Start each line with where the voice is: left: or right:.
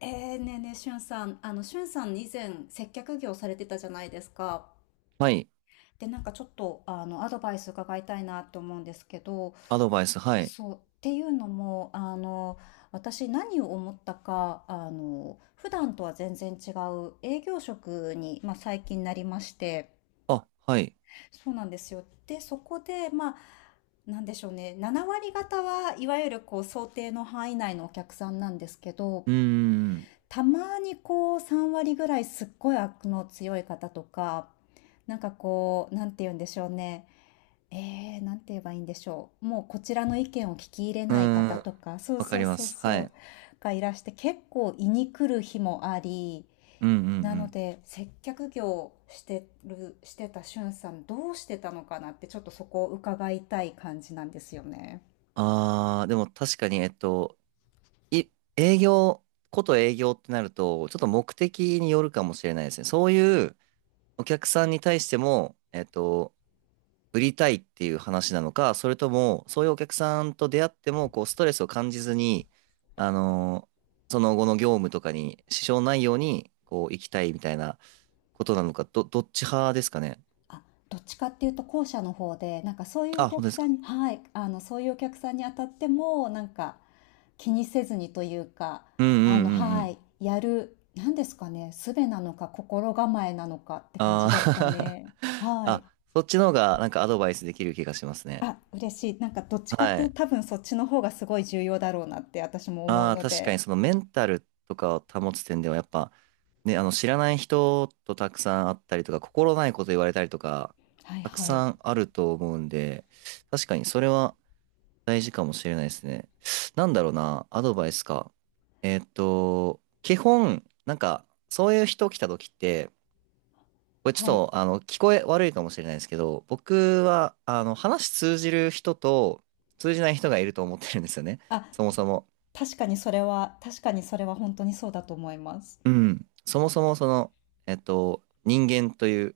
left: ねえねえ、しゅんさん、しゅんさん以前接客業されてたじゃないですか。
right: はい。
left: で、なんかちょっと、アドバイス伺いたいなって思うんですけど、
right: アドバイス、はい。
left: そう、っていうのも、私何を思ったか、普段とは全然違う営業職に、まあ、最近なりまして、
right: あ、はい。
left: そうなんですよ。で、そこで、まあ、なんでしょうね、7割方はいわゆるこう想定の範囲内のお客さんなんですけど、
right: うーん。
left: たまにこう3割ぐらいすっごい悪の強い方とか、なんかこう、なんて言うんでしょうね。なんて言えばいいんでしょう。もうこちらの意見を聞き入れ
right: う
left: ない
right: ー
left: 方
right: ん。
left: とか、そう
right: わか
left: そう
right: りま
left: そう
right: す。は
left: そう、
right: い。
left: がいらして結構胃に来る日もあり、
right: うんうんう
left: なの
right: ん。
left: で接客業してる、してたしゅんさんどうしてたのかなってちょっとそこを伺いたい感じなんですよね。
right: あー、でも確かに、い、営業、こと営業ってなると、ちょっと目的によるかもしれないですね。そういうお客さんに対しても、売りたいっていう話なのか、それとも、そういうお客さんと出会っても、こう、ストレスを感じずに、あのーその後の業務とかに支障ないように、こう、行きたいみたいなことなのか、どっち派ですかね。
left: あ、どっちかっていうと後者の方で、なんかそういうお
right: あ、本当
left: 客
right: です
left: さ
right: か。
left: んにはい、あの、そういうお客さんに当たっても、なんか気にせずにというか、
right: うんう
left: あ
right: ん
left: の、
right: うんう
left: は
right: ん。
left: い、やる、なんですかね、術なのか心構えなのかって感じ
right: あ
left: ですか
right: あ、
left: ね。はい。
right: あ、そっちの方がなんかアドバイスできる気がしますね。
left: あ、嬉しい。なんかどっちかっ
right: は
left: ていう
right: い。
left: と多分そっちの方がすごい重要だろうなって私も思う
right: ああ、
left: の
right: 確かに
left: で。
right: そのメンタルとかを保つ点ではやっぱね、あの知らない人とたくさん会ったりとか、心ないこと言われたりとか、
left: はい
right: たく
left: はい。
right: さんあると思うんで、確かにそれは大事かもしれないですね。なんだろうな、アドバイスか。基本、なんかそういう人来た時って、これちょっ
left: はい。
right: と、あの、聞こえ悪いかもしれないですけど、僕は、あの、話通じる人と通じない人がいると思ってるんですよね。
left: あ、
right: そもそも。
left: 確かにそれは、確かにそれは本当にそうだと思います。
right: うん。そもそも、その、人間という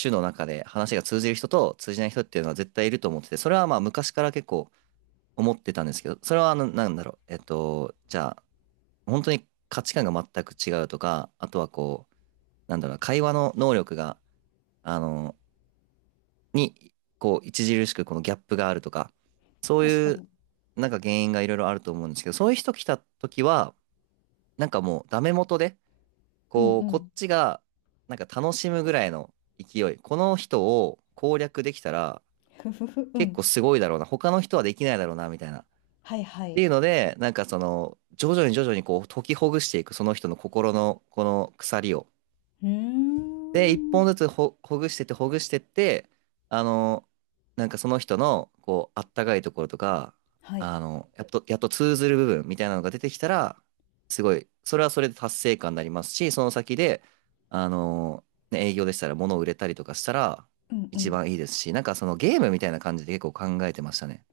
right: 種の中で話が通じる人と通じない人っていうのは絶対いると思ってて、それはまあ昔から結構思ってたんですけど、それはあの、なんだろう。えっと、じゃあ、本当に価値観が全く違うとか、あとはこう、なんだろうな、会話の能力が、あのに、こう、著しくこのギャップがあるとか、そう
left: 確か
right: いう、
left: に。
right: なんか原因がいろいろあると思うんですけど、そういう人来た時は、なんかもうダメ元で、
left: うんう
right: こう、こっ
left: ん。
right: ちが、なんか楽しむぐらいの勢い、この人を攻略できたら、
left: ふふふ、う
right: 結
left: ん。
right: 構すごいだろうな、他の人はできないだろうな、みたいな。っ
left: はいは
right: て
left: い。
right: いうので、なんかその、徐々に徐々にこう、解きほぐしていく、その人の心の、この鎖を。
left: うー
right: で、一本
left: ん。
right: ずつほ、ほぐしてって、ほぐしてって、あの、なんかその人の、こう、あったかいところとか、
left: はい。
right: あの、やっと通ずる部分みたいなのが出てきたら、すごい、それはそれで達成感になりますし、その先で、あの、ね、営業でしたら物を売れたりとかしたら、
left: うんう
right: 一
left: ん。
right: 番いいですし、なんかそのゲームみたいな感じで結構考えてましたね。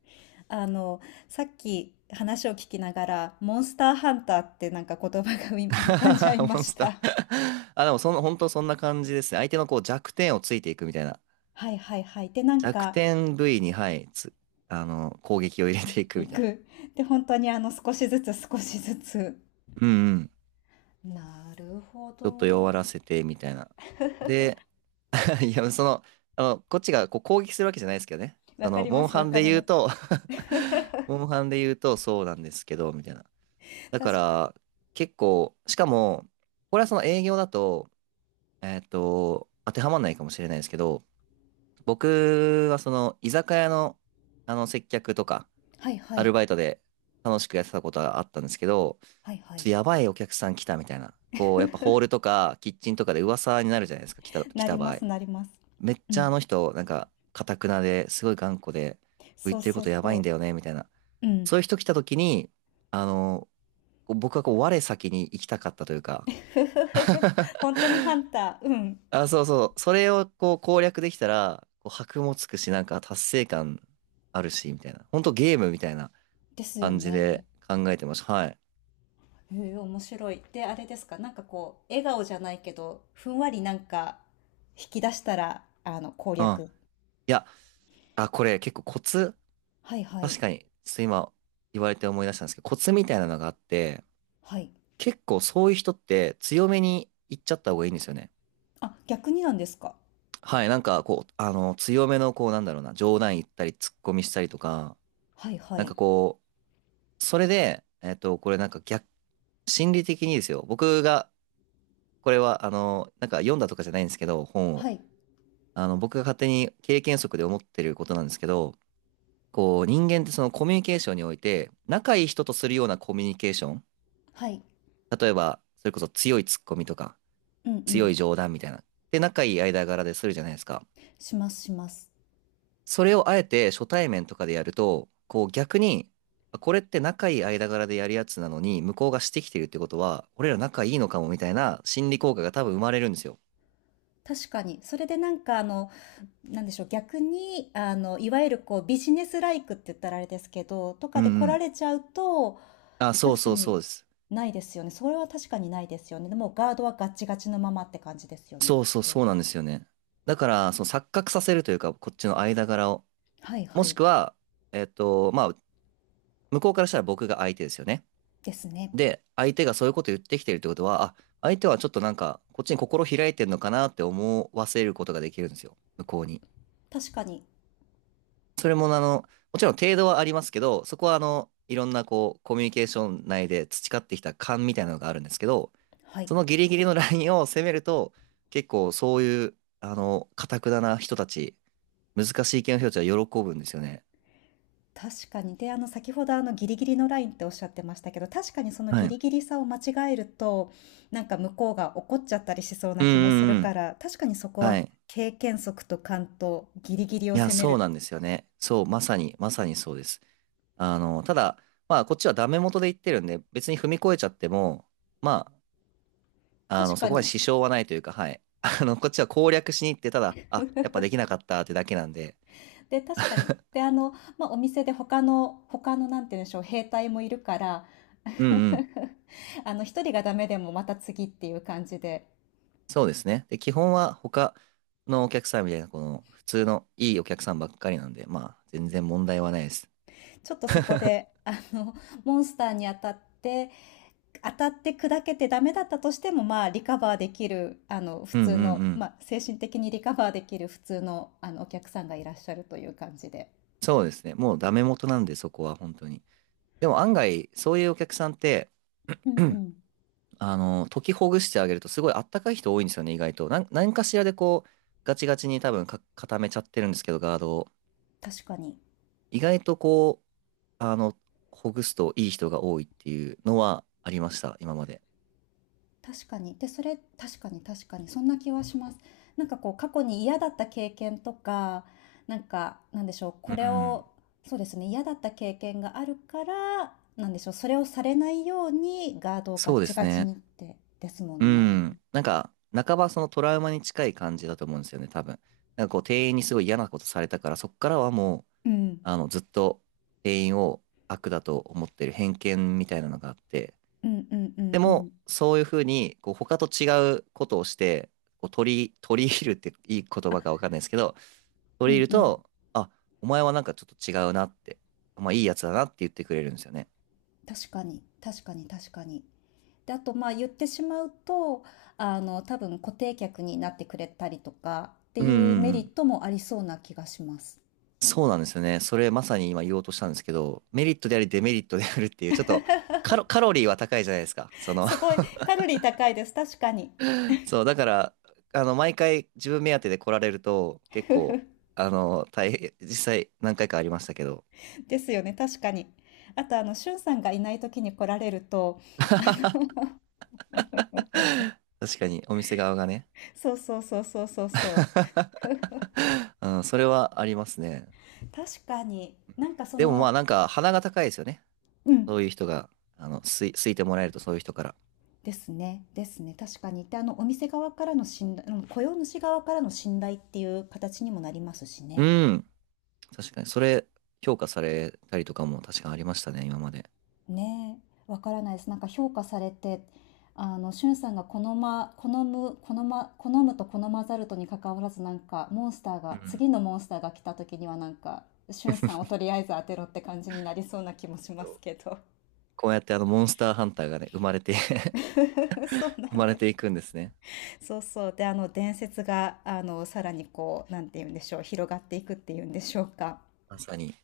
left: あの、さっき話を聞きながら、モンスターハンターってなんか言葉が 浮かんじゃい ま
right: モン
left: し
right: スター
left: た。
right: あ、でもその、本当そんな感じですね。相手のこう弱点をついていくみたいな。
left: はいはいはい。で、なん
right: 弱
left: か、
right: 点部位に、はい、つ、あの、攻撃を入れていくみ
left: 行
right: たいな。
left: く。で、本当にあの、少しずつ少しずつ。
right: うんうん。
left: なるほ
right: ち
left: ど。
right: ょっと弱らせて、みたいな。で、いや、その、あの、こっちがこう攻撃するわけじゃないですけどね。
left: わ
right: そ
left: か
right: の、
left: りま
right: モン
left: す
right: ハ
left: わ
right: ン
left: か
right: で
left: り
right: 言う
left: ます。
right: と モンハンで言うとそうなんですけど、みたいな。だか
left: 確か、
right: ら、結構、しかも、これはその営業だと、えっと、当てはまんないかもしれないですけど、僕はその、居酒屋の、あの、接客とか、
left: はいは
right: アル
left: い。
right: バイトで楽しくやってたことがあったんですけど、
left: はいは
right: ちょっと
left: い。
right: やばいお客さん来たみたいな。こう、やっぱホールとかキッチンとかで噂になるじゃないですか、来
left: なり
right: た
left: ま
right: 場合。
left: すなります。
right: めっ
left: う
right: ちゃあ
left: ん。
right: の人、なんか、かたくなですごい頑固で、言
left: そ
right: っ
left: う
right: てる
left: そ
right: こ
left: う
right: とやばいん
left: そ
right: だよね、みたいな。
left: う。う
right: そうい
left: ん。
right: う人来た時に、あの、こう僕はこう、我先に行きたかったというか、
left: ふふふ ふ。本当にハンター。うん。
right: あ、そうそう、それをこう攻略できたら、こう、箔もつくし、なんか達成感あるし、みたいな。ほんとゲームみたいな
left: ですよ
right: 感じで
left: ね。
right: 考えてました。はい。
left: へえ、面白い。で、あれですか、なんかこう、笑顔じゃないけど、ふんわりなんか、引き出したら、あの、攻
right: うん。
left: 略。
right: いや、あ、これ結構コツ
left: はいは
right: 確
left: い。
right: かに、ちょっと今言われて思い出したんですけど、コツみたいなのがあって、
left: はい。
right: 結構そういう人って強めに言っちゃった方がいいんですよね。
left: あ、逆になんですか。
right: はい、なんかこう、あの、強めのこう、なんだろうな、冗談言ったり、突っ込みしたりとか、
left: はいは
right: なん
left: い。
right: かこう、それで、これなんか逆、心理的にですよ、僕が、これは、あの、なんか読んだとかじゃないんですけど、本を、
left: はい。
right: あの、僕が勝手に経験則で思ってることなんですけど、こう、人間ってそのコミュニケーションにおいて、仲いい人とするようなコミュニケーション、
left: はい。
right: 例えば、それこそ強いツッコミとか、
left: うんう
right: 強い
left: ん。
right: 冗談みたいな。で、仲いい間柄でするじゃないですか。
left: しますします。
right: それをあえて初対面とかでやると、こう逆に、あこれって仲いい間柄でやるやつなのに、向こうがしてきてるってことは、俺ら仲いいのかもみたいな心理効果が多分生まれるんですよ。
left: 確かに。それでなんかあの、なんでしょう、逆に、あの、いわゆるこう、ビジネスライクって言ったらあれですけど、と
right: う
left: か
right: んう
left: で来ら
right: ん。
left: れちゃうと、
right: あ、そう
left: 確か
right: そうそ
left: に
right: うです。
left: ないですよね。それは確かにないですよね。でもうガードはガッチガチのままって感じですよね、き
right: そ
left: っ
right: うそう
left: と。
right: そうなんですよね。だから、その錯覚させるというか、こっちの間柄を。
left: はい
right: も
left: は
right: し
left: い。
right: くは、えっと、まあ、向こうからしたら僕が相手ですよね。
left: ですね。
right: で、相手がそういうこと言ってきてるってことは、あ、相手はちょっとなんか、こっちに心開いてんのかなって思わせることができるんですよ、向こうに。
left: 確かに。
right: それも、あの、もちろん程度はありますけど、そこは、あの、いろんな、こう、コミュニケーション内で培ってきた勘みたいなのがあるんですけど、
left: はい。
right: そのギリギリのラインを攻めると、結構そういう、あの、頑くなな人たち、難しい系の人たちは喜ぶんですよね。
left: 確かに。で、あの、先ほどあの、ギリギリのラインっておっしゃってましたけど、確かにその
right: は
left: ギ
right: い。う
left: リギリさを間違えると、なんか向こうが怒っちゃったりしそう
right: んう
left: な気もす
right: ん
left: る
right: う
left: か
right: ん。
left: ら、確かにそこ
right: は
left: は
right: い。
left: 経験則と勘とギリギリ
right: い
left: を
right: や、
left: 攻め
right: そう
left: る。
right: なんですよね。そう、まさに、まさにそうです。あの、ただ、まあ、こっちはダメ元で言ってるんで、別に踏み越えちゃっても、まあ、あ
left: 確
right: の、そ
left: か
right: こまで
left: に。
right: 支障はないというか、はい。あの、こっちは攻略しに行って、ただ、あ、やっぱできなかったってだけなんで、
left: で、確かに。で、あの、まあ、お店で他のなんて言うんでしょう、兵隊もいるから、
right: うんうん、
left: あの、一人がダメでもまた次っていう感じで、
right: そうですね。で、基本は他のお客さんみたいな、この、普通のいいお客さんばっかりなんで、まあ、全然問題はないです。
left: ちょっとそ こで、あの、モンスターに当たって砕けてダメだったとしても、まあ、リカバーできる、あの、普
right: うんう
left: 通
right: ん
left: の、
right: う
left: ま
right: ん。
left: あ、精神的にリカバーできる普通の、あの、お客さんがいらっしゃるという感じで。
right: そうですね。もうダメ元なんで、そこは本当に。でも案外、そういうお客さんって、
left: うんうん。
right: あの、解きほぐしてあげるとすごいあったかい人多いんですよね、意外と。何かしらでこう、ガチガチに多分か固めちゃってるんですけど、ガードを。
left: 確かに。
right: 意外とこう、あの、ほぐすといい人が多いっていうのはありました、今まで。
left: 確かに。で、それ、確かに確かに。そんな気はします。なんかこう、過去に嫌だった経験とか、なんか、なんでしょう、
right: う
left: これ
right: ん。
left: を、そうですね、嫌だった経験があるから、なんでしょう、それをされないようにガードをガ
right: そう
left: ッ
right: で
left: チ
right: す
left: ガチ
right: ね。
left: にって、ですも
right: う
left: んね。
right: ん。なんか、半ばそのトラウマに近い感じだと思うんですよね、多分。なんかこう、店員にすごい嫌なことされたから、そっからはもう、
left: うん。
right: あの、ずっと店員を悪だと思ってる偏見みたいなのがあって、
left: うんうんう
right: で
left: んうん。
right: も、そういうふうに、こう、他と違うことをして、取り入るっていい言葉かわかんないですけど、
left: う
right: 取り入
left: ん
right: る
left: うん。
right: と、あ、お前はなんかちょっと違うなって、まあいいやつだなって言ってくれるんですよね。
left: 確かに、確かに、確かに。で、あと、まあ、言ってしまうと、あの、多分固定客になってくれたりとかって
right: うんう
left: いうメ
right: んう
left: リッ
right: ん。
left: トもありそうな気がします。
right: そうなんですよね。それまさに今言おうとしたんですけど、メリットでありデメリットであるっていう、ちょっとカロリーは高いじゃないですか。その
left: すごい、カロリー高いです。確かに。
right: そう、だから、あの、毎回自分目当てで来られると、結構、あの、大変、実際何回かありましたけど、
left: ですよね、確かに。あと、あの、しゅんさんがいない時に来られると、
right: 確かにお店側がね、
left: そうそうそうそうそうそう。
right: うん、それはありますね。
left: 確かに、なんかそ
right: でもま
left: の、
right: あなんか鼻が高いですよね。
left: うん、
right: そういう人が、あの、すいてもらえるとそういう人から。
left: ですね、ですね、確かに。で、あの、お店側からの信頼、うん雇用主側からの信頼っていう形にもなりますし
right: う
left: ね。
right: ん。確かに。それ、評価されたりとかも確かにありましたね、今まで。
left: ねえ、わからないです。なんか評価されて、あの、しゅんさんが好むと好まざるとに関わらず、なんか、モンスター
right: う
left: が、
right: ん。
left: 次のモンスターが来た時には、なんか、しゅんさんをとりあえず当てろって感じになりそうな気もしますけど。
right: こうやってあの、モンスターハンターがね、生まれて
left: そうな
right: 生
left: ん
right: まれ
left: です。
right: ていくんですね。
left: そうそう。で、あの、伝説が、あの、さらにこう、なんて言うんでしょう、広がっていくっていうんでしょうか。
right: まさに、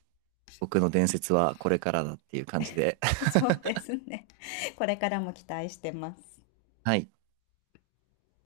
right: 僕の伝説はこれからだっていう感じで。
left: そうですね。これからも期待してます。
right: はい。